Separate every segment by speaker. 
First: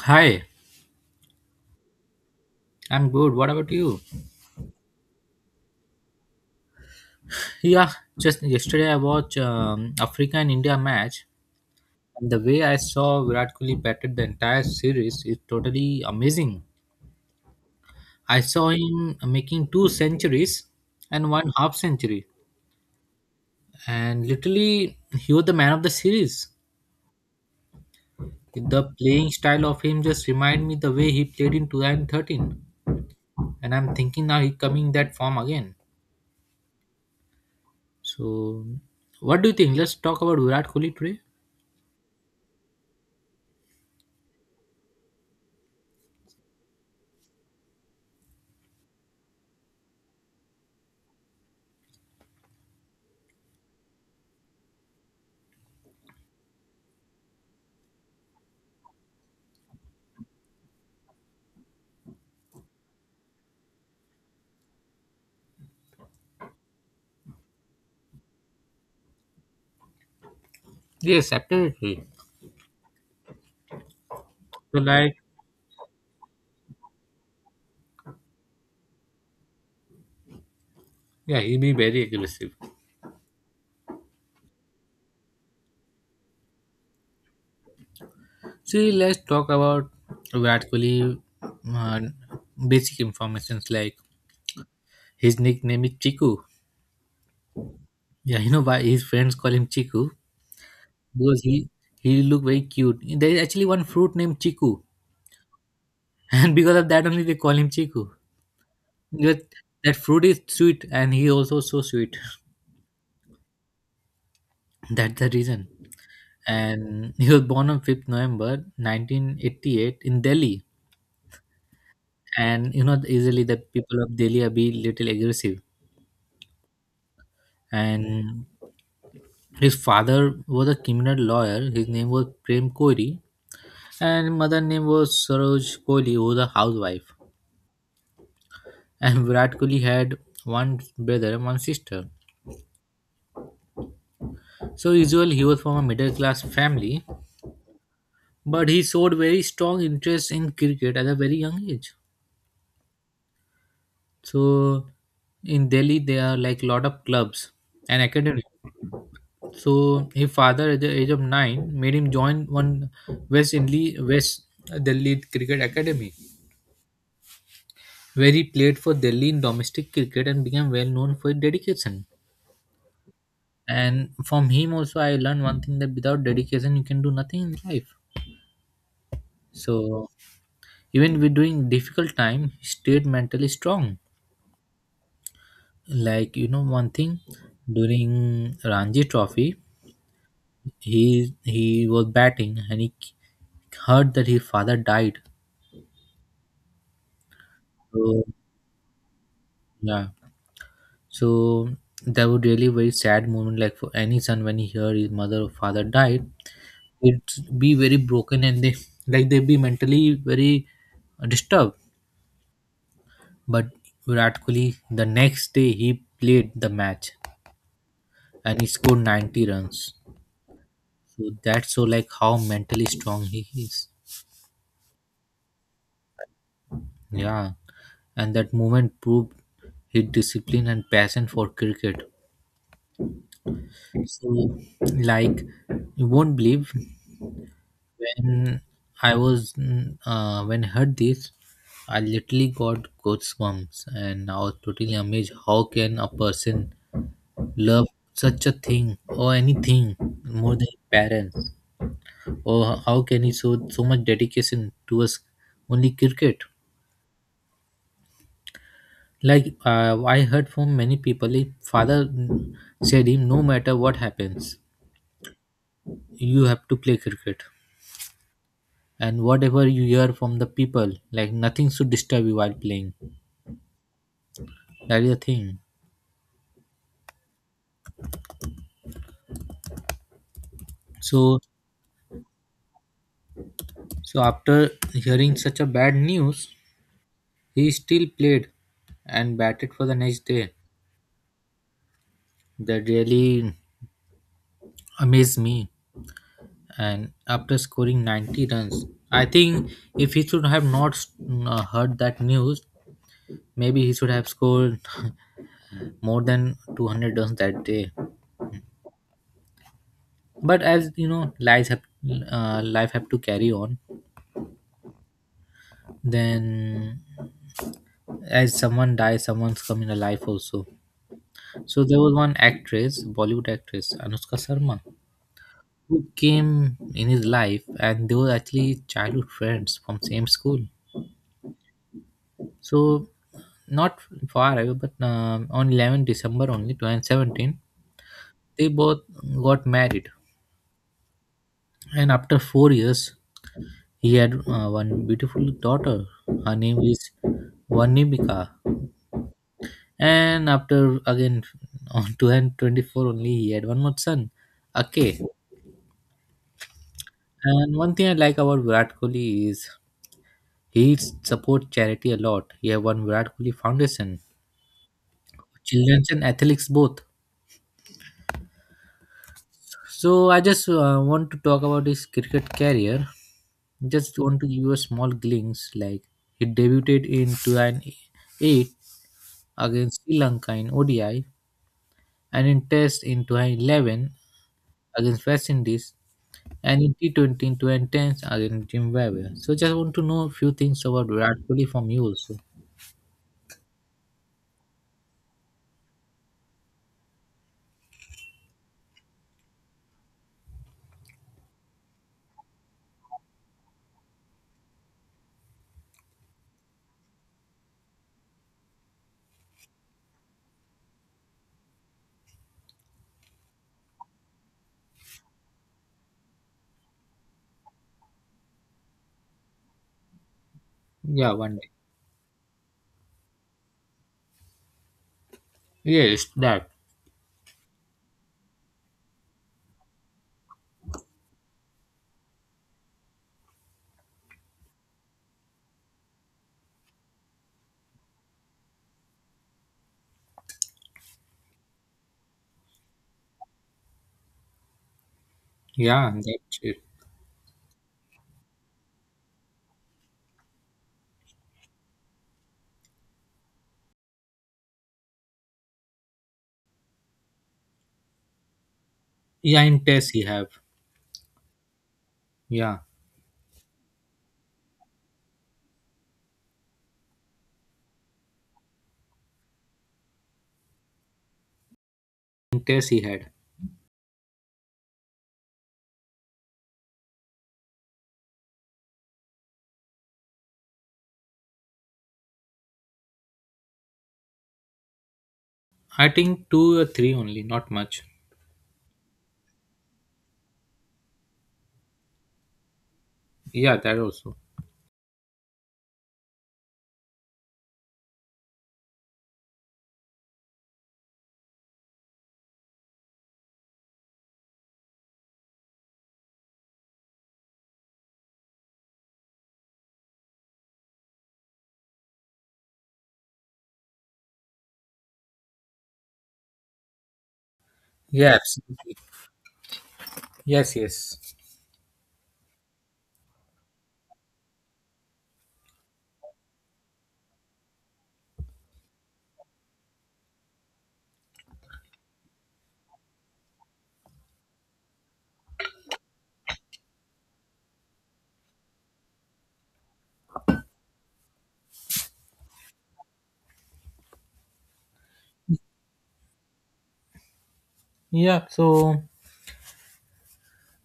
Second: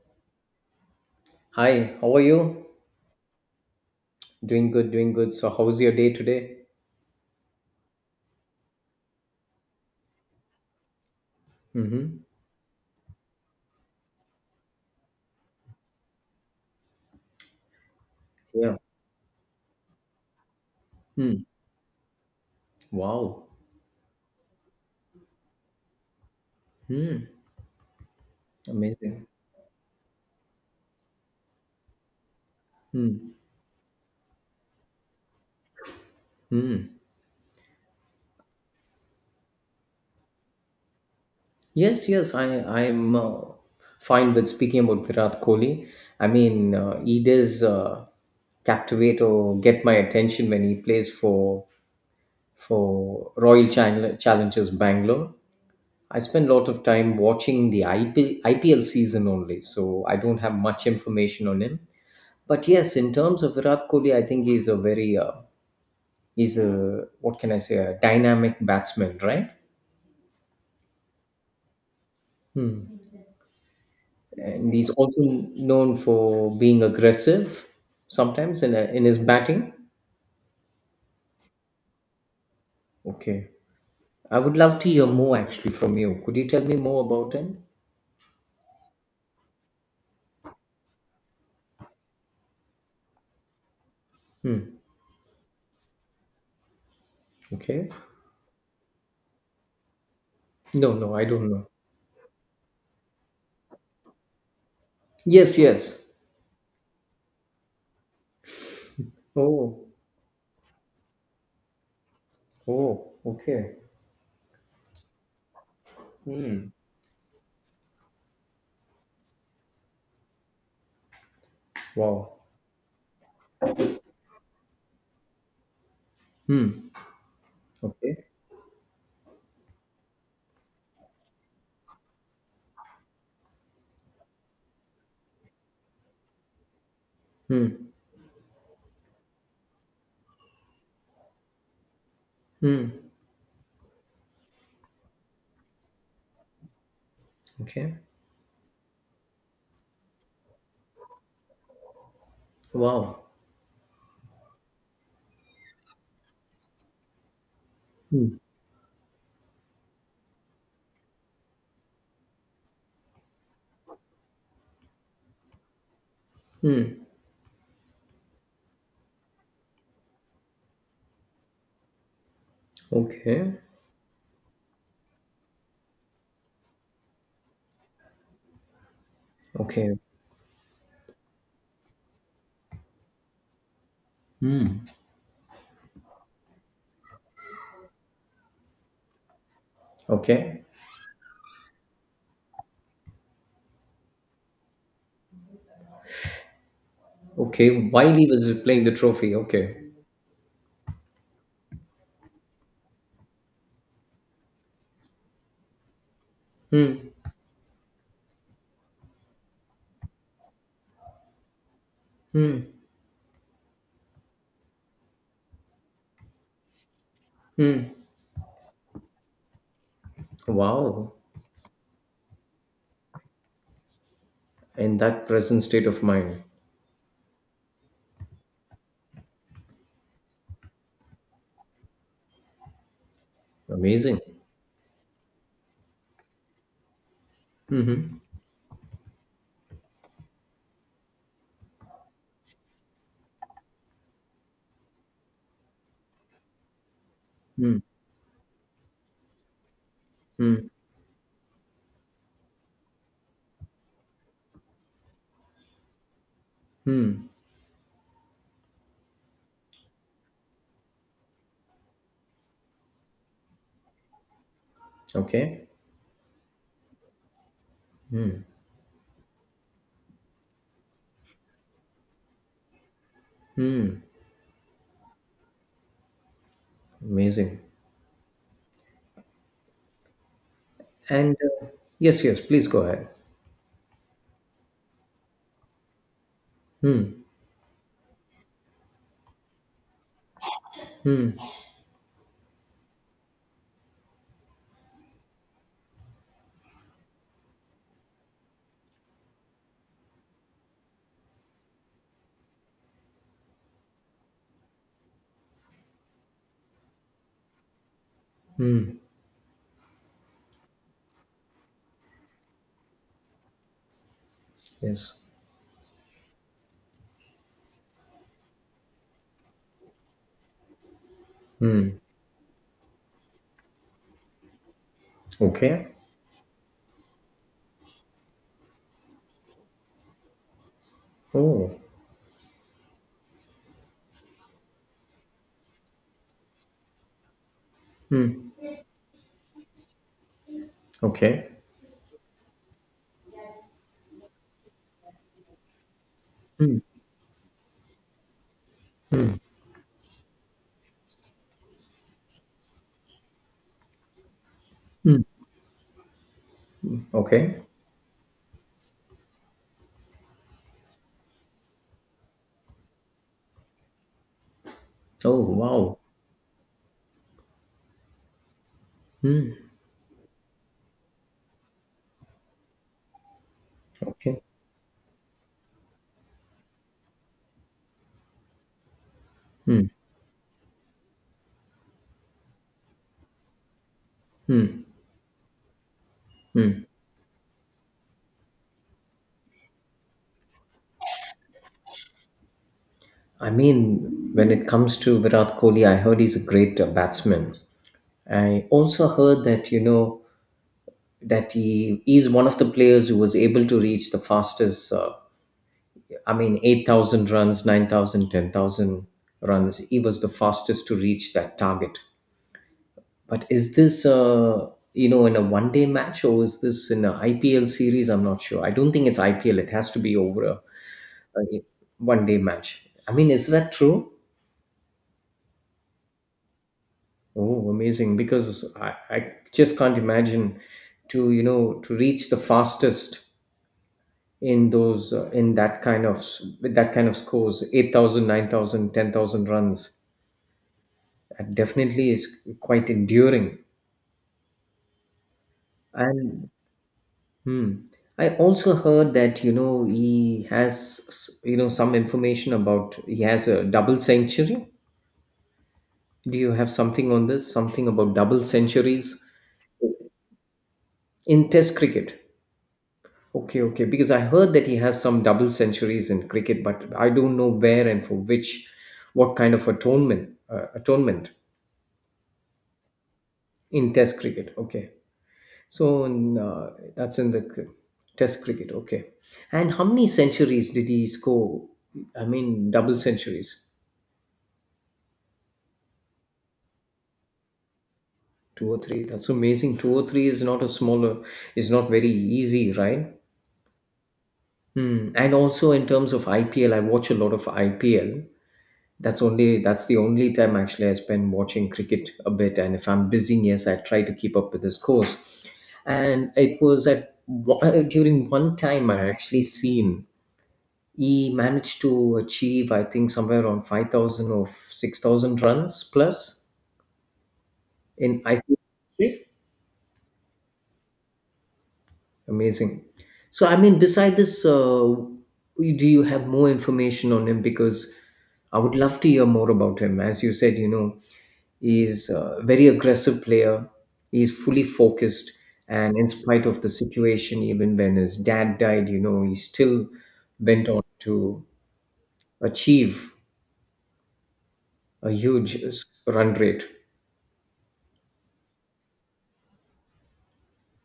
Speaker 1: Hi,
Speaker 2: Hi, how are you?
Speaker 1: I'm good. What about you?
Speaker 2: Doing good, doing good. So, how's your day today?
Speaker 1: Yeah, just yesterday I watched Africa and India match,
Speaker 2: Mm-hmm.
Speaker 1: and the way I saw Virat Kohli batted the entire series is totally amazing. I saw
Speaker 2: Yeah.
Speaker 1: him making two centuries and
Speaker 2: Hmm.
Speaker 1: one half century,
Speaker 2: Wow.
Speaker 1: and literally he was the man of the series.
Speaker 2: Hmm.
Speaker 1: The
Speaker 2: Amazing.
Speaker 1: playing style of him just remind me the way he played in 2013,
Speaker 2: Hmm.
Speaker 1: and I'm thinking now he coming that form again.
Speaker 2: Hmm.
Speaker 1: So, what do you think? Let's talk about Virat Kohli today.
Speaker 2: Yes, yes, I'm fine with speaking about Virat Kohli. I mean, he does captivate or get my attention when he plays for Royal Challengers Bangalore. I spend a lot of time watching the IPL season only, so I don't have much information on him. But yes, in terms of Virat Kohli, I think he's a very he's a what can I say a dynamic batsman, right?
Speaker 1: Yes, absolutely.
Speaker 2: Hmm. And
Speaker 1: So
Speaker 2: he's
Speaker 1: like,
Speaker 2: also known for being aggressive sometimes in his batting.
Speaker 1: yeah, he be very aggressive.
Speaker 2: Okay. I would love to hear more actually from you. Could you tell me more about him?
Speaker 1: See, let's talk about Virat Kohli. Basic informations like
Speaker 2: Hmm.
Speaker 1: his nickname is Chiku.
Speaker 2: Okay.
Speaker 1: Yeah, you know why his friends call him Chiku
Speaker 2: No, no, I
Speaker 1: because
Speaker 2: don't
Speaker 1: he
Speaker 2: know.
Speaker 1: he look very cute. There is actually one fruit named Chiku,
Speaker 2: Yes, yes.
Speaker 1: and because of that only they call him Chiku. Because
Speaker 2: Oh,
Speaker 1: that fruit is sweet, and he also so sweet.
Speaker 2: oh, okay.
Speaker 1: That's the reason.
Speaker 2: Hmm.
Speaker 1: And he was born on fifth November 1988 in Delhi.
Speaker 2: Wow.
Speaker 1: And you know easily the people of Delhi are be little aggressive,
Speaker 2: Hmm. Okay.
Speaker 1: and his father was a criminal lawyer. His name was Prem Kohli, and mother name was Saroj Kohli, who was a housewife.
Speaker 2: Hmm.
Speaker 1: And Virat Kohli had one brother and one sister,
Speaker 2: Hmm.
Speaker 1: so usually he was from a middle class family,
Speaker 2: Okay.
Speaker 1: but he showed very strong interest in cricket at a very young age.
Speaker 2: Wow.
Speaker 1: So in Delhi there are like lot of clubs and
Speaker 2: Hmm.
Speaker 1: academy. So his father, at the age of 9, made him join one West Delhi West Delhi Cricket Academy,
Speaker 2: Hmm.
Speaker 1: where he played for Delhi in domestic cricket and became well known for his dedication.
Speaker 2: Okay.
Speaker 1: And from him also, I learned one thing that without dedication, you can do nothing in life.
Speaker 2: Okay.
Speaker 1: So even with doing difficult time, he stayed mentally strong.
Speaker 2: Hmm.
Speaker 1: Like you know, one thing during Ranji Trophy,
Speaker 2: Okay.
Speaker 1: he was batting and he hurt that his father died.
Speaker 2: Okay. While
Speaker 1: So
Speaker 2: he was playing the trophy. Okay.
Speaker 1: yeah, so that would really very sad moment like for any son when he heard his mother or father died,
Speaker 2: Hmm.
Speaker 1: it's be very broken and they like they be mentally very disturbed.
Speaker 2: Hmm.
Speaker 1: But Virat Kohli the next day he played the match
Speaker 2: Hmm.
Speaker 1: and he scored 90 runs.
Speaker 2: Wow,
Speaker 1: So that's so like how mentally strong he is.
Speaker 2: and that present state of mind.
Speaker 1: Yeah. And that moment proved his discipline and passion for cricket.
Speaker 2: Amazing.
Speaker 1: So like you won't believe
Speaker 2: Mm-hmm.
Speaker 1: When when I heard this, I literally got goosebumps, and I was totally amazed. How can a person love such a thing or anything more
Speaker 2: Mm-hmm.
Speaker 1: than parents? Or how can he show so much dedication towards only cricket?
Speaker 2: Hmm.
Speaker 1: Like I heard from many people, if father said him, no matter what happens,
Speaker 2: Okay.
Speaker 1: you have to play cricket,
Speaker 2: Mm.
Speaker 1: and whatever you hear from the people, like nothing should disturb you while playing. That is the thing.
Speaker 2: Amazing. And
Speaker 1: So,
Speaker 2: uh, yes, yes, please go ahead.
Speaker 1: so, after hearing such a bad news,
Speaker 2: Hmm.
Speaker 1: he still played and batted for the next day. That really amazed me. And after scoring 90 runs, I think if he should have not heard that news, maybe he should have scored more than 200 runs that day. But as you know, lives have life have to carry on.
Speaker 2: Yes.
Speaker 1: Then, as someone dies, someone's coming alive also. So there was one actress, Bollywood actress Anushka Sharma,
Speaker 2: Okay.
Speaker 1: who came in his life, and they were actually childhood friends from same school.
Speaker 2: Oh.
Speaker 1: So not far away, but on 11 December only 2017,
Speaker 2: Hmm.
Speaker 1: they both got married,
Speaker 2: Okay.
Speaker 1: and after 4 years, he had one beautiful daughter. Her
Speaker 2: Hmm.
Speaker 1: name is Vanibika, and after again on 2024 only, he had one more son, Ake.
Speaker 2: Hmm. Okay.
Speaker 1: And one thing I like about Virat Kohli is he supports charity a lot. He have one Virat Kohli Foundation,
Speaker 2: Oh, wow.
Speaker 1: children's and athletics both. So I just want to talk about his cricket career. Just want
Speaker 2: Okay.
Speaker 1: to give you a small glimpse. Like he debuted in 2008 against Sri Lanka in ODI, and in Test in 2011 against West Indies, and in T20 in 2010 against Zimbabwe. So just want to know a few things about Virat Kohli from you also.
Speaker 2: I mean, when it comes to Virat Kohli, I heard he's a great batsman. I also heard that, you know, that he is one of the players who was able to reach the fastest I mean, 8,000 runs, 9,000, 10,000 runs. He was the fastest to reach that target. But is this, you know, in a 1 day match or is this in an IPL series? I'm not sure. I don't think it's IPL. It has to be over a,
Speaker 1: Yeah, one
Speaker 2: a
Speaker 1: day.
Speaker 2: 1 day match. I mean, is that true?
Speaker 1: Yes, that.
Speaker 2: Oh, amazing. Because I just can't imagine to, you know, to reach the fastest in those in that kind of with that kind of scores 8,000, 9,000, 10,000 runs. That definitely is quite enduring.
Speaker 1: Yeah, that's
Speaker 2: And
Speaker 1: it.
Speaker 2: hmm, I also heard that you know he has you know some information about he has a double century. Do you have something on this? Something about double centuries
Speaker 1: Yeah, in test he have.
Speaker 2: in Test cricket?
Speaker 1: Yeah,
Speaker 2: Okay, okay. Because I heard that he has some double centuries in cricket, but I don't know where and for which, what kind of atonement, atonement
Speaker 1: in test he had.
Speaker 2: in Test cricket. Okay. So in, that's in the Test cricket, okay. And how many centuries did he score? I mean, double centuries,
Speaker 1: I think two or three only, not much.
Speaker 2: two or three. That's amazing. Two or three is not a smaller, is not very easy, right?
Speaker 1: Yeah, that also.
Speaker 2: Hmm. And also in terms of IPL, I watch a lot of IPL. That's only that's the only time actually I spend watching cricket a bit. And if I'm busy, yes, I try to keep up with the scores. And it was at during one time I actually seen he managed to achieve I think somewhere around 5000 or 6000 runs plus in
Speaker 1: Yeah,
Speaker 2: IPL.
Speaker 1: absolutely. Yes, yes.
Speaker 2: Amazing. So I mean beside this do you have more information on him because I would love to hear more about him. As you said, you know, he's a very aggressive player, he's fully focused, and in spite of the situation, even when his dad died, you know, he still went on to achieve a huge run rate.
Speaker 1: Yeah. So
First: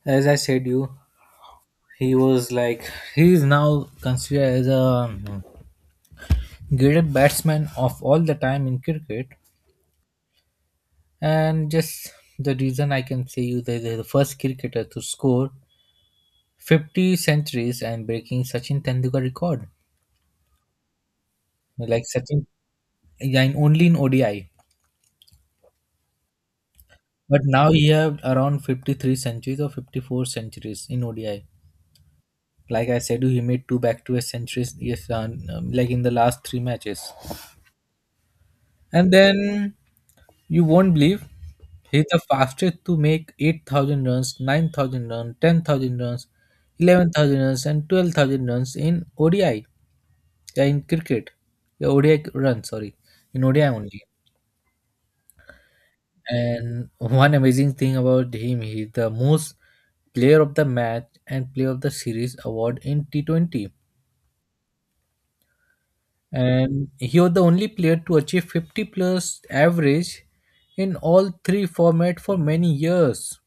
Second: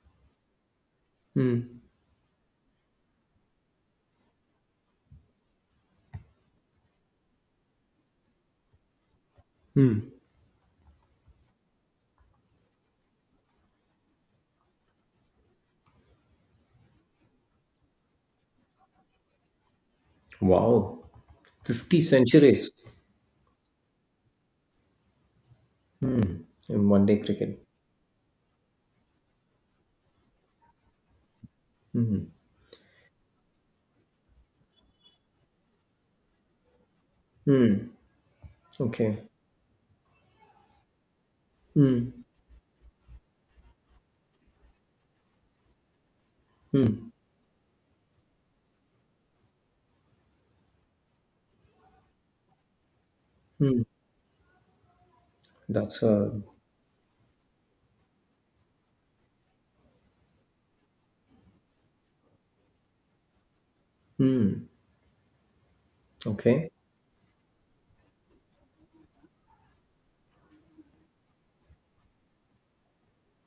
Speaker 1: as I said, you
Speaker 2: Hmm.
Speaker 1: he was like he is now considered as a greatest batsman of all the time in cricket,
Speaker 2: Hmm.
Speaker 1: and just the reason I can say you that they're the first cricketer to score 50 centuries and breaking Sachin Tendulkar record.
Speaker 2: Wow. 50
Speaker 1: Like Sachin,
Speaker 2: centuries
Speaker 1: yeah, in only in ODI.
Speaker 2: in 1 day
Speaker 1: But
Speaker 2: cricket.
Speaker 1: now he have around 53 centuries or 54 centuries in ODI. Like I said, he made two back-to-back centuries. Yes, like in the last three matches.
Speaker 2: Hmm.
Speaker 1: And
Speaker 2: Okay.
Speaker 1: then you won't believe he's the
Speaker 2: Hmm.
Speaker 1: fastest to make 8,000 runs, 9,000 runs, 10,000 runs,
Speaker 2: Hmm.
Speaker 1: 11,000 runs, and 12,000 runs in ODI. Yeah, in cricket. Yeah, ODI runs. Sorry, in ODI
Speaker 2: Hmm.
Speaker 1: only.
Speaker 2: That's a.
Speaker 1: And one amazing thing about him, he is the most player of the match and player of the series award in T20.
Speaker 2: Hmm. Okay.
Speaker 1: And he was the only player to achieve 50 plus average in all three formats for many years.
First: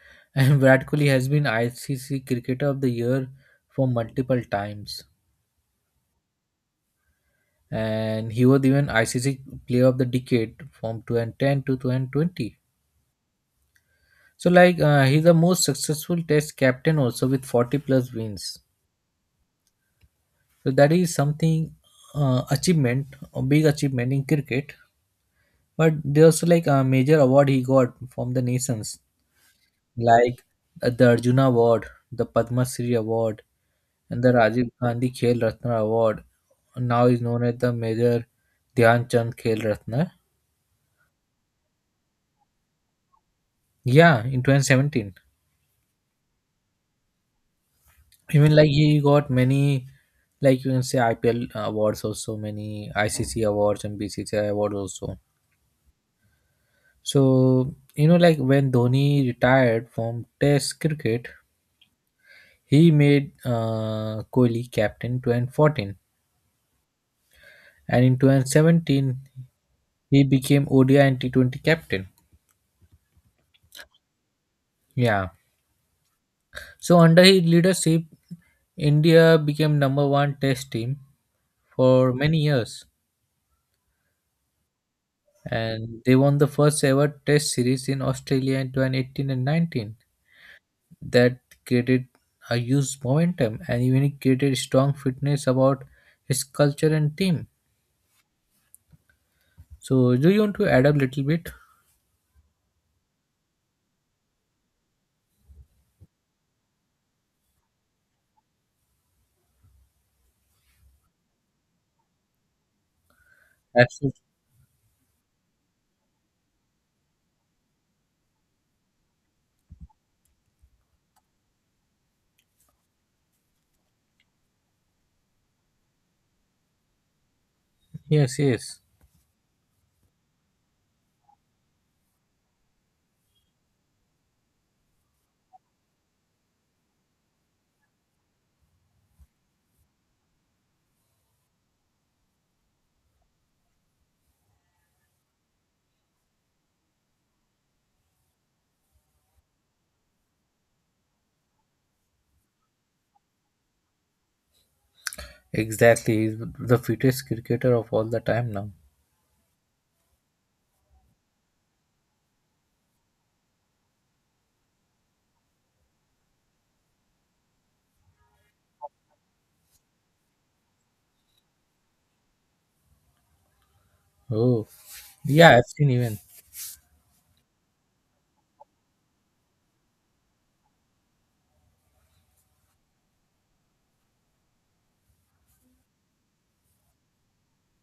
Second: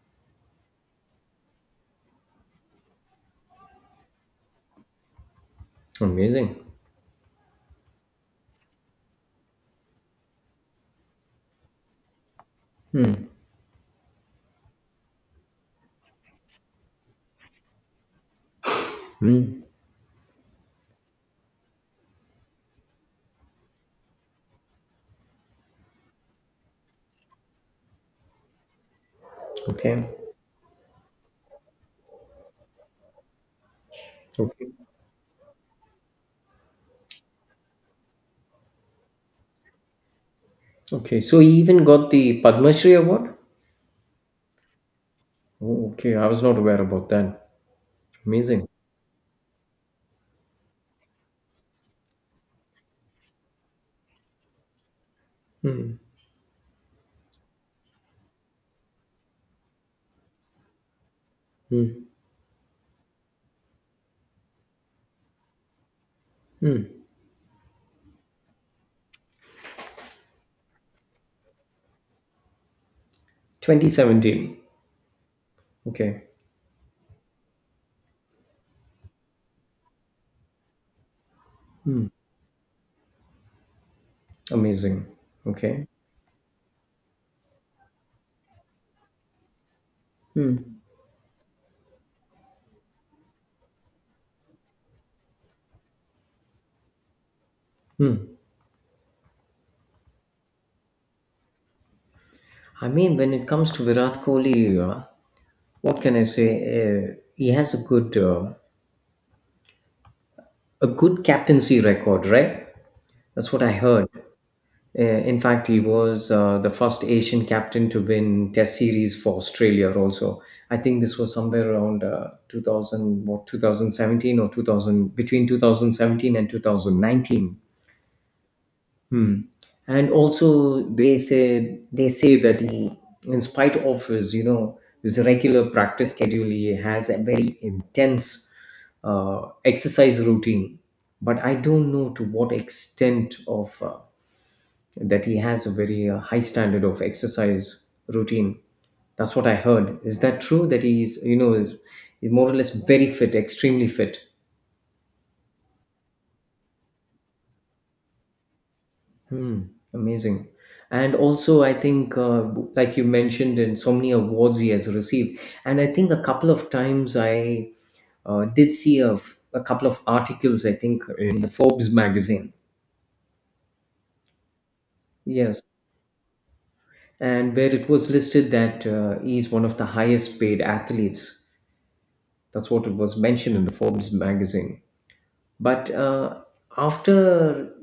Speaker 1: And Virat Kohli has been ICC Cricketer of the Year for multiple times.
Speaker 2: Amazing.
Speaker 1: And he was even ICC Player of the Decade from 2010 to 2020. So, like, he's the most successful Test captain also with 40 plus wins. So that is something achievement, a big achievement in cricket. But there's like a major award he got from the nations,
Speaker 2: Okay.
Speaker 1: like the Arjuna Award, the Padma Shri Award, and the
Speaker 2: Okay.
Speaker 1: Rajiv Gandhi Khel Ratna Award. Now is known as the Major Dhyan Chand Khel Ratna.
Speaker 2: Okay. So he even got the Padma Shri award?
Speaker 1: Yeah, in 2017.
Speaker 2: Oh, okay. I was not aware about that.
Speaker 1: Even
Speaker 2: Amazing.
Speaker 1: like he got many, like you can say IPL awards also, many ICC awards and BCCI awards also.
Speaker 2: Hmm.
Speaker 1: So, you know, like when Dhoni retired from Test cricket,
Speaker 2: Hmm.
Speaker 1: he made Kohli captain 2014,
Speaker 2: Hmm.
Speaker 1: and in 2017 he became ODI and T20 captain.
Speaker 2: 2017.
Speaker 1: Yeah.
Speaker 2: Okay.
Speaker 1: So under his leadership, India became number one Test team for many years,
Speaker 2: Amazing. Okay.
Speaker 1: and they won the first ever Test series in Australia in 2018 and 19.
Speaker 2: Hmm.
Speaker 1: That created a huge momentum and even it created strong fitness about his culture and team.
Speaker 2: Hmm.
Speaker 1: So do you want to add up a little bit?
Speaker 2: I mean, when it comes to Virat Kohli, what can I say? He has a good captaincy record, right? That's what I heard.
Speaker 1: Absolutely.
Speaker 2: In fact, he was the first Asian captain to win Test series for Australia. Also, I think this was somewhere around 2000, what 2017 or 2000 between 2017 and 2019.
Speaker 1: Yes, yes.
Speaker 2: Hmm. And also, they say that he, in spite of his, you know, his regular practice schedule, he has a very intense exercise routine. But I don't know to what extent of that he has a very high standard of exercise routine. That's what I heard. Is that true? That he's, you know, is more or less very fit, extremely fit.
Speaker 1: Exactly. He's the fittest cricketer of all the time now.
Speaker 2: Hmm, amazing. And also, I think, like you mentioned, in so many awards he has received, and I think a couple of times I did see a, a couple of articles, I think, in the Forbes magazine.
Speaker 1: Oh. Yeah,
Speaker 2: Yes.
Speaker 1: I've seen even.
Speaker 2: And where it was listed that he's one of the highest paid athletes. That's what it was mentioned in the Forbes magazine. But after,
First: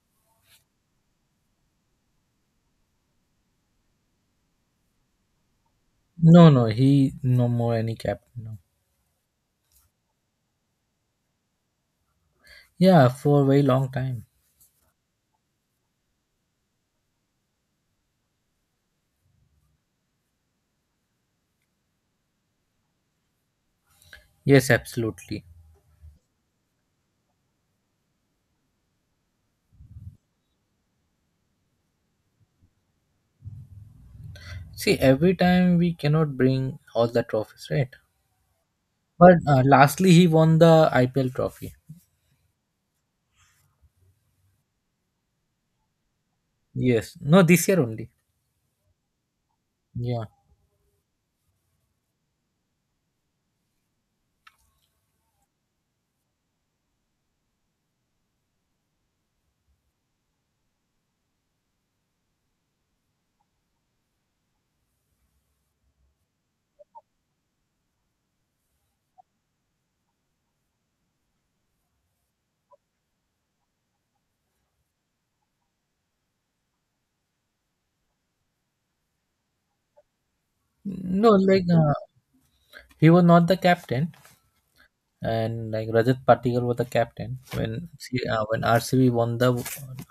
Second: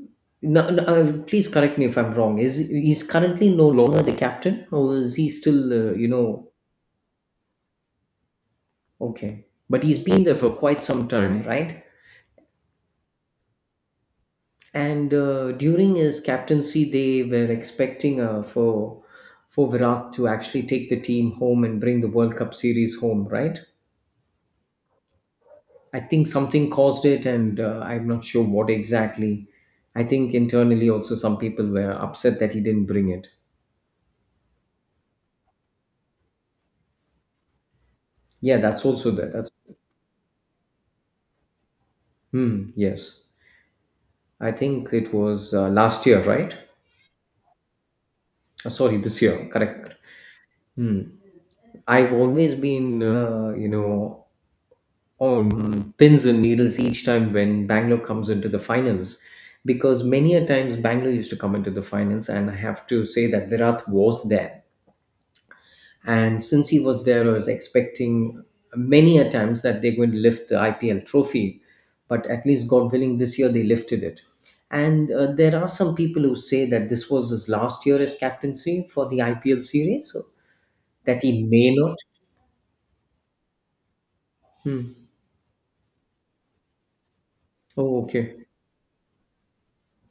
Speaker 2: no, no, please correct me if I'm wrong. Is he's currently no longer the captain, or is he still, you
Speaker 1: No,
Speaker 2: know.
Speaker 1: no, he no more any captain now.
Speaker 2: Okay. But he's been there for quite some time, right?
Speaker 1: Yeah, for a very long time.
Speaker 2: And during his captaincy, they were expecting for Virat to actually take the team home and bring the World Cup series home, right?
Speaker 1: Yes, absolutely.
Speaker 2: I think something caused it, and I'm not sure what exactly. I think internally also some people were upset that he didn't bring it.
Speaker 1: See, every time we cannot bring all the trophies, right?
Speaker 2: Yeah, that's also there.
Speaker 1: But
Speaker 2: That's
Speaker 1: lastly, he won the IPL trophy.
Speaker 2: hmm, yes. I think it was last year, right?
Speaker 1: Yes. No, this year only.
Speaker 2: Sorry, this year. Correct.
Speaker 1: Yeah.
Speaker 2: Hmm. I've always been, you know, on pins and needles each time when Bangalore comes into the finals. Because many a times Bangalore used to come into the finals, and I have to say that Virat was there. And since he was there, I was expecting many a times that they're going to lift the IPL trophy. But at least, God willing, this year they lifted it. And there are some people who say that this was his last year as captaincy for the IPL series, so that
Speaker 1: No,
Speaker 2: he
Speaker 1: like
Speaker 2: may not.
Speaker 1: he was not the captain,
Speaker 2: Hmm.
Speaker 1: and like Rajat Patikal was the captain when
Speaker 2: Oh,
Speaker 1: C- uh,
Speaker 2: okay.
Speaker 1: when RCB won the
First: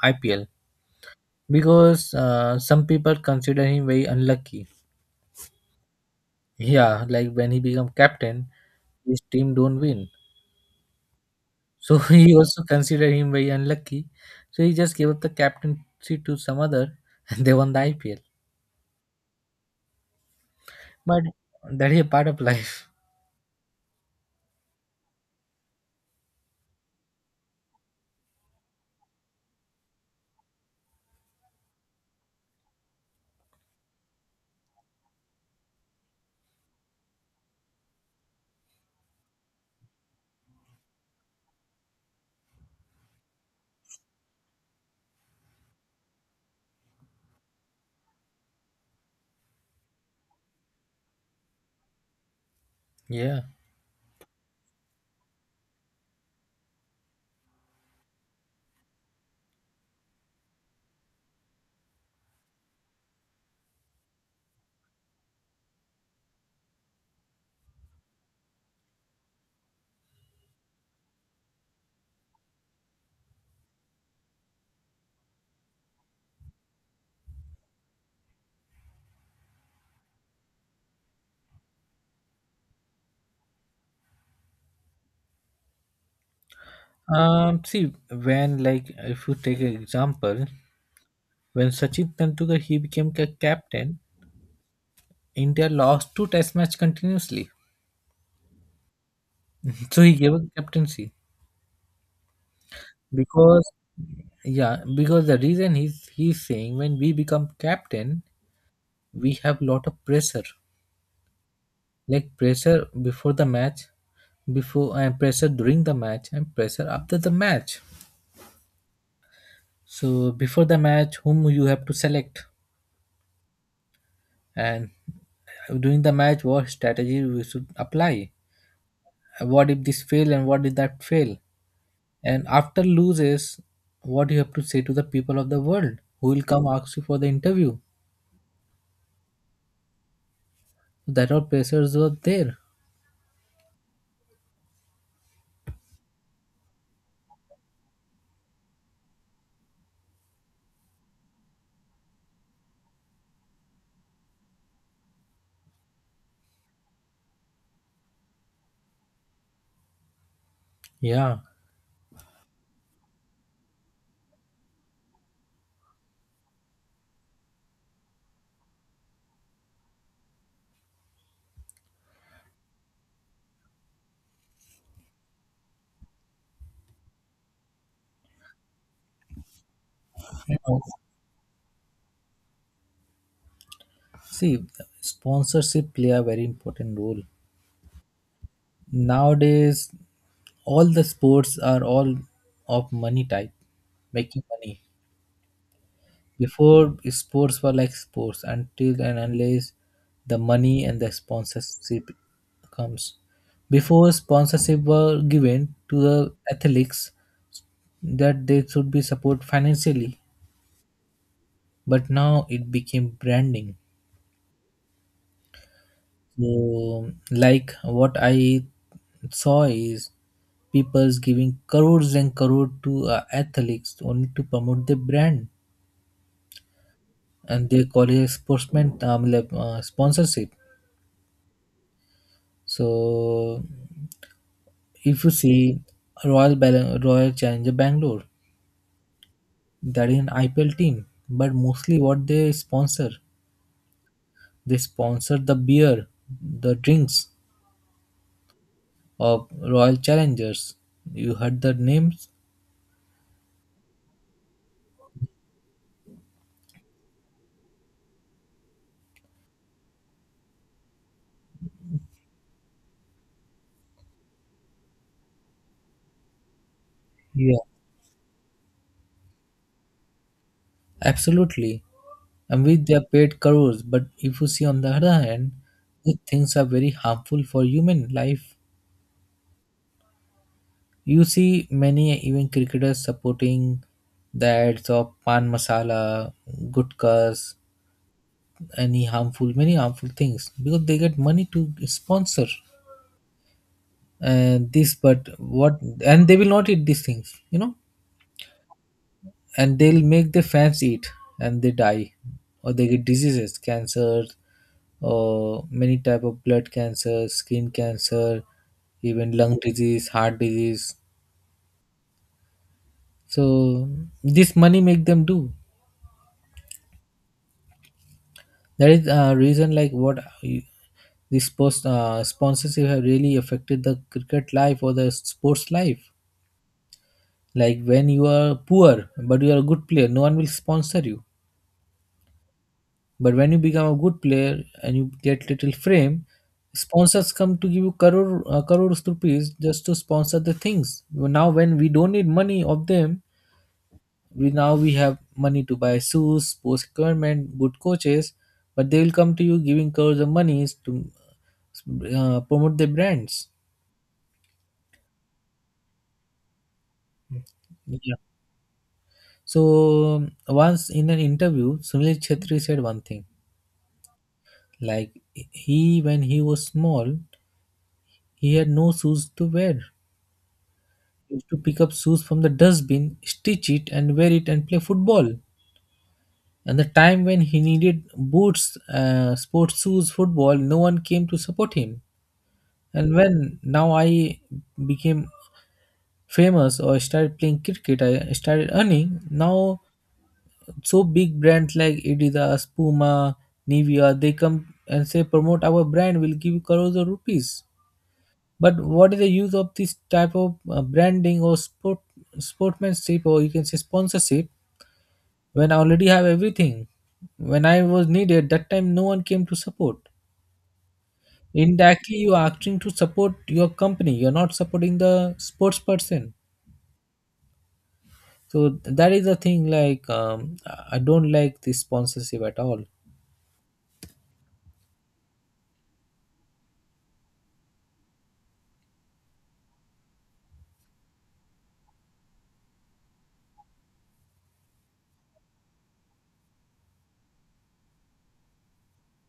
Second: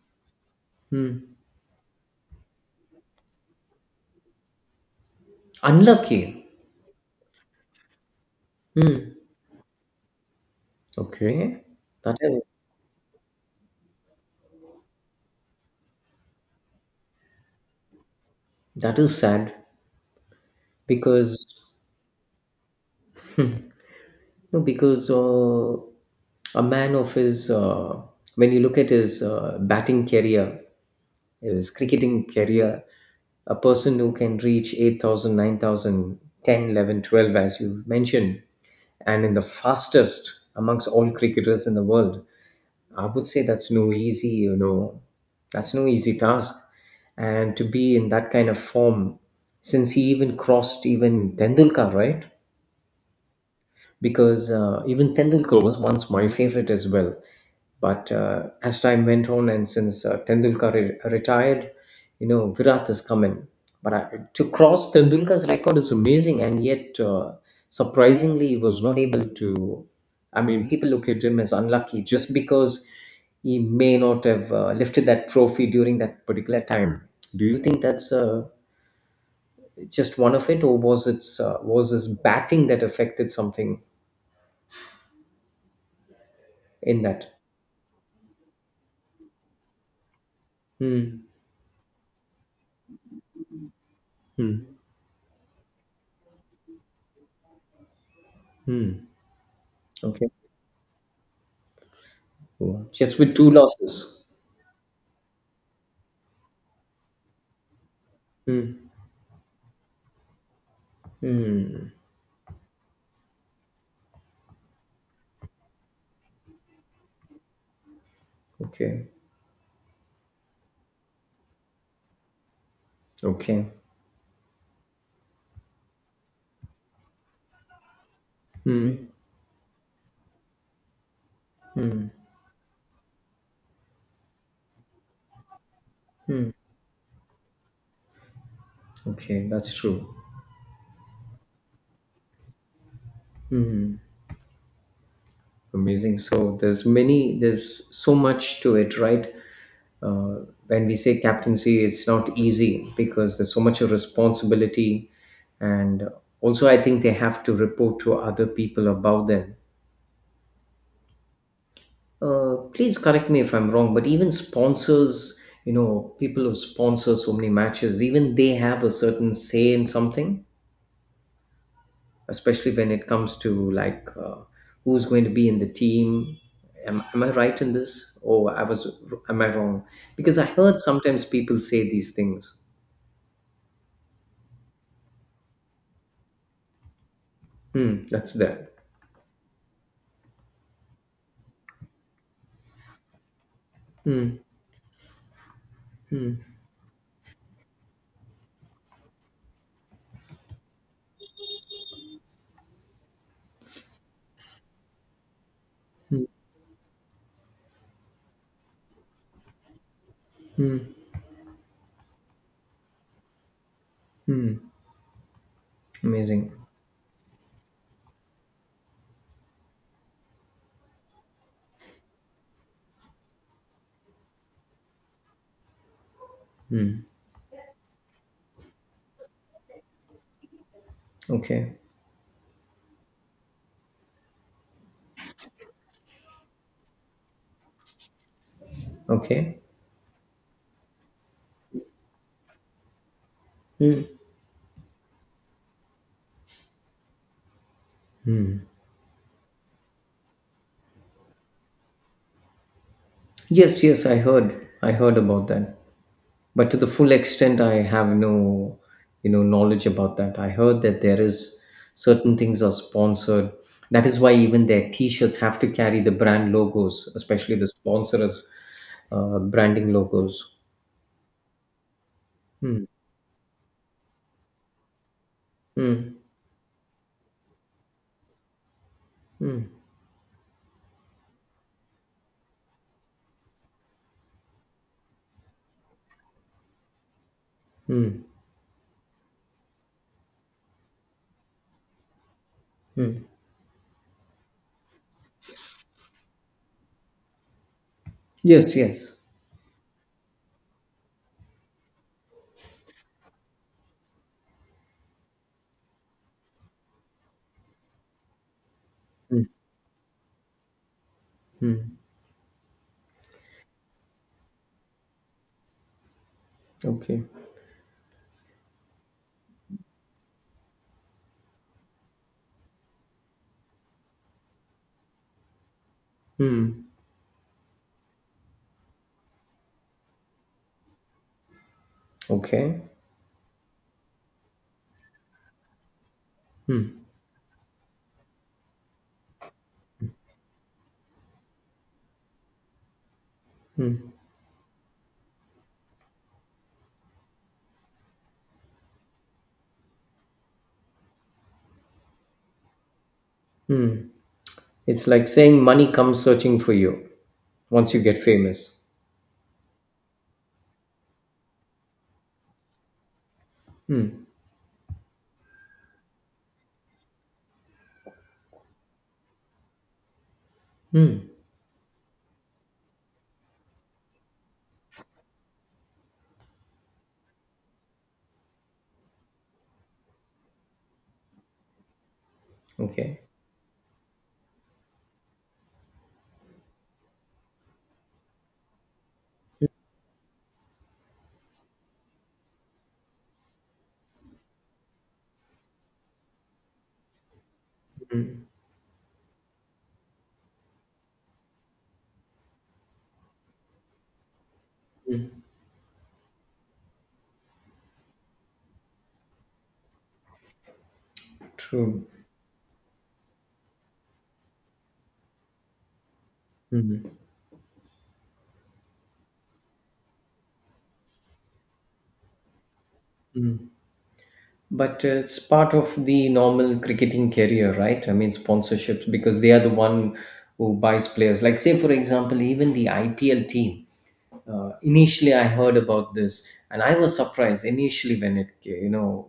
Speaker 1: IPL
Speaker 2: Hmm.
Speaker 1: because some people consider him very unlucky.
Speaker 2: Unlucky.
Speaker 1: Yeah, like when he become captain,
Speaker 2: Hmm.
Speaker 1: his team don't win,
Speaker 2: Okay,
Speaker 1: so
Speaker 2: that
Speaker 1: he
Speaker 2: is
Speaker 1: also consider him very unlucky. So he just gave up the captaincy to some other, and they won the IPL.
Speaker 2: sad
Speaker 1: But
Speaker 2: because
Speaker 1: that is a part of life.
Speaker 2: no, because a man of his when you look at his batting career, his cricketing career, a person who can reach 8,000, 9,000, 10, 11, 12, as you mentioned, and in the fastest amongst all cricketers in the world. I would say that's no easy, you know, that's no easy task. And to be in that kind of form, since he even crossed even Tendulkar, right?
Speaker 1: Yeah.
Speaker 2: Because even Tendulkar was once my favorite as well. But as time went on, and since Tendulkar retired, you know Virat has come in. But I, to cross Tendulkar's record is amazing, and yet surprisingly, he was not able to. I mean, people look at him as unlucky just because he may not have lifted that trophy during that particular time. Do you think that's just one of it, or was it was his batting that affected something in that?
Speaker 1: See, when like if you take an example,
Speaker 2: Hmm.
Speaker 1: when Sachin Tendulkar he became captain,
Speaker 2: Hmm.
Speaker 1: India lost two Test match continuously,
Speaker 2: Hmm.
Speaker 1: so he
Speaker 2: Okay.
Speaker 1: gave up captaincy
Speaker 2: Cool. Just with two
Speaker 1: because
Speaker 2: losses.
Speaker 1: yeah because the reason he's saying when we become captain
Speaker 2: Hmm.
Speaker 1: we have lot of pressure,
Speaker 2: Hmm.
Speaker 1: like pressure before the match before and pressure during the match and pressure after the match.
Speaker 2: Okay.
Speaker 1: So before the match whom you have to select,
Speaker 2: Okay.
Speaker 1: and during the match what strategy we should apply,
Speaker 2: Hmm.
Speaker 1: what if this fail and what if that fail.
Speaker 2: Hmm.
Speaker 1: And after loses, what you have to say to the people of the world who will
Speaker 2: Hmm.
Speaker 1: come ask you for the interview.
Speaker 2: Okay. That's true.
Speaker 1: So that all pressures were there.
Speaker 2: Hmm. Amazing. So there's many. There's so much to it, right? Uh, when we say captaincy, it's not easy because there's so much of responsibility, and also I think they have to report to other people about them.
Speaker 1: Yeah.
Speaker 2: Please correct me if I'm wrong, but even sponsors, you know, people who sponsor so many matches, even they have a certain say in something, especially when it comes to like who's going to be in the team. Am I right in this? Am I wrong? Because I
Speaker 1: You
Speaker 2: heard
Speaker 1: know,
Speaker 2: sometimes people say these things.
Speaker 1: see, sponsorship play a very important role.
Speaker 2: Hmm, that's that.
Speaker 1: Nowadays, all the sports are all of money type,
Speaker 2: Hmm,
Speaker 1: making money. Before, sports were like sports until and unless the money and the sponsorship comes. Before, sponsorship were given to the athletes that they should be support financially, but now it became branding. So
Speaker 2: amazing.
Speaker 1: like what I saw is people's giving crores and crore to athletes only to promote their brand, and they call it sportsman like, sponsorship.
Speaker 2: Okay,
Speaker 1: So if you see royal challenger Bangalore,
Speaker 2: okay.
Speaker 1: that is an IPL team, but mostly what they sponsor, they sponsor the beer, the drinks of Royal Challengers. You heard the names?
Speaker 2: Yes, yes, I heard. I heard about that. But to the full extent I have no, you know, knowledge about that. I heard that there is certain things are sponsored, that is why even their t-shirts have to carry the brand logos,
Speaker 1: Yeah,
Speaker 2: especially the sponsors branding logos.
Speaker 1: absolutely. And with their paid crores, but if you see on the other hand, these
Speaker 2: Hmm.
Speaker 1: things are very harmful for human life. You see many even cricketers supporting the ads of pan masala, gutkas, any harmful, many harmful things because they get money to sponsor and this. But what and they will not eat these things, you know,
Speaker 2: Yes, yes.
Speaker 1: and they'll make the fans eat, and they die or they get diseases cancer or many type of blood cancer, skin cancer, even lung disease, heart disease. So this money make them do.
Speaker 2: Okay,
Speaker 1: That is a reason, like what this post sponsorship have really affected the cricket life or the sports life. Like when you are poor but you are a good player, no one will sponsor you.
Speaker 2: okay.
Speaker 1: But when you become a good player and you get little frame, sponsors come to give you crores rupees just to sponsor the things. Well, now, when we don't need money of them, we now we have money to buy shoes, sports equipment, good coaches, but they will come to you giving crores of monies to promote their brands.
Speaker 2: It's like saying money comes searching for you once you
Speaker 1: Yeah.
Speaker 2: get famous.
Speaker 1: So once in an interview, Sunil Chetri said one thing like he when he was small, he had no shoes to wear, used to pick up shoes from the dustbin, stitch it, and wear it and play football. And the time when he needed boots, sports shoes, football, no one came to support him. And
Speaker 2: Okay.
Speaker 1: when now I became famous or started playing cricket, I started earning. Now, so big brands like Adidas, Puma, Nivea, they come and say promote our brand, we'll give you crores of rupees. But what is the use of this type of branding or sportsmanship, or you can say sponsorship, when I already have everything. When I was needed, that time no one came to support.
Speaker 2: True.
Speaker 1: Indirectly, you are acting to support your company. You're not supporting the sports person. So that is the thing. Like I don't like this sponsorship at all.
Speaker 2: But it's part of the normal cricketing career, right? I mean, sponsorships, because they are the one who buys players. Like, say, for example, even the IPL team. Initially, I heard about this, and I was surprised initially when it, you know,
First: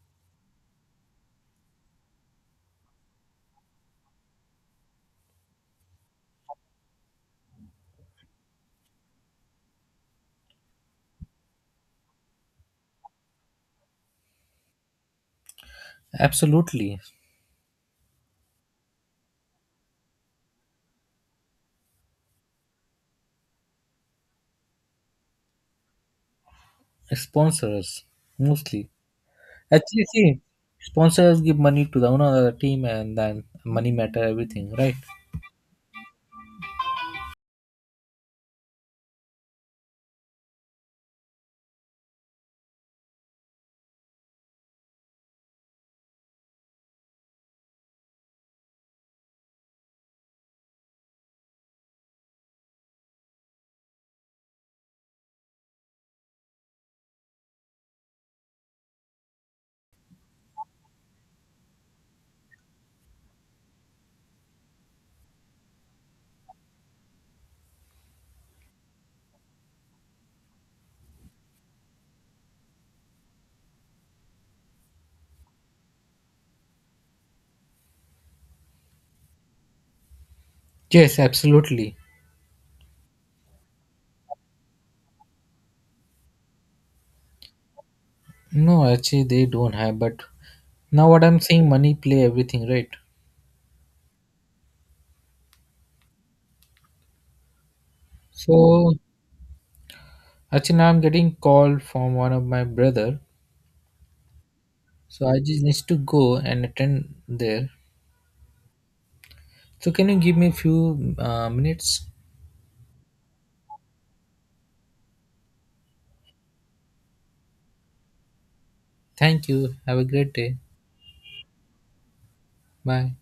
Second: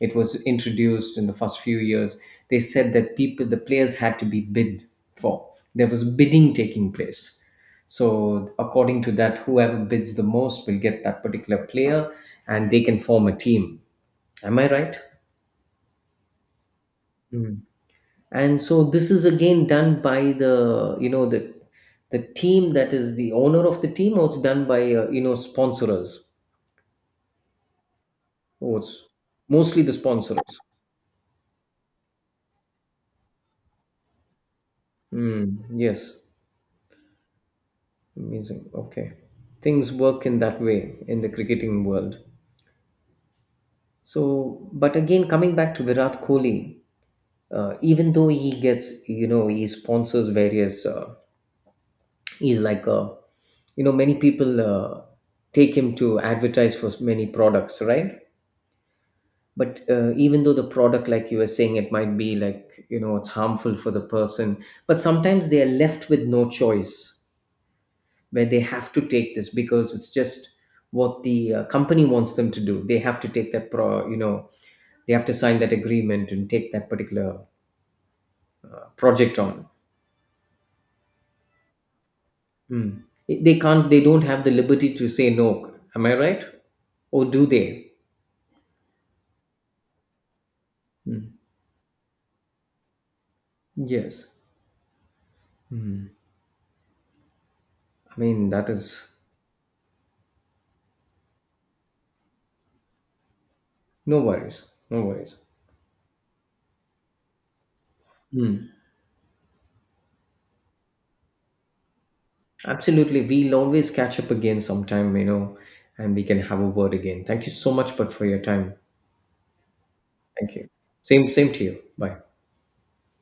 Speaker 2: it was introduced in the first few years. They said that people, the players had to be bid for. There was bidding taking place. So, according to that, whoever bids the most will get that particular player, and they can form a team. Am I right?
Speaker 1: Absolutely,
Speaker 2: Mm. And so this is again done by the you know the team that is the owner of the team, or it's done by you know sponsors.
Speaker 1: sponsors
Speaker 2: Oh,
Speaker 1: mostly.
Speaker 2: it's mostly the
Speaker 1: Actually,
Speaker 2: sponsors.
Speaker 1: see, sponsors give money to the owner of the team, and then money matter everything, right?
Speaker 2: Mm. Yes, amazing. Okay, things work in that way in the cricketing world. So, but again, coming back to Virat Kohli, even though he gets you know he sponsors various, he's like a you know many people take him to advertise for many products, right? But even though the product like you were saying it might be like you know it's harmful for the person, but sometimes they are left with no choice where they have to take this because it's just what the company wants them to do. They have to take that pro you know they have to sign that agreement and take that particular project on.
Speaker 1: Yes, absolutely.
Speaker 2: Hmm. They can't, they don't have the liberty to say no, am I right or do they?
Speaker 1: No, actually, they don't have. But now what
Speaker 2: Hmm.
Speaker 1: I'm saying, money play everything, right?
Speaker 2: Yes, I mean that is.
Speaker 1: So Archana, I'm getting call from one of my brother.
Speaker 2: No worries, no
Speaker 1: So
Speaker 2: worries.
Speaker 1: I just need to go and attend there. So can you give me a few minutes?
Speaker 2: Absolutely. We'll always catch up again sometime, you know, and we can have a word again. Thank you so much, but for your time.
Speaker 1: Thank you. Have a great day.
Speaker 2: Thank you. Same, same to you. Bye.
Speaker 1: Bye.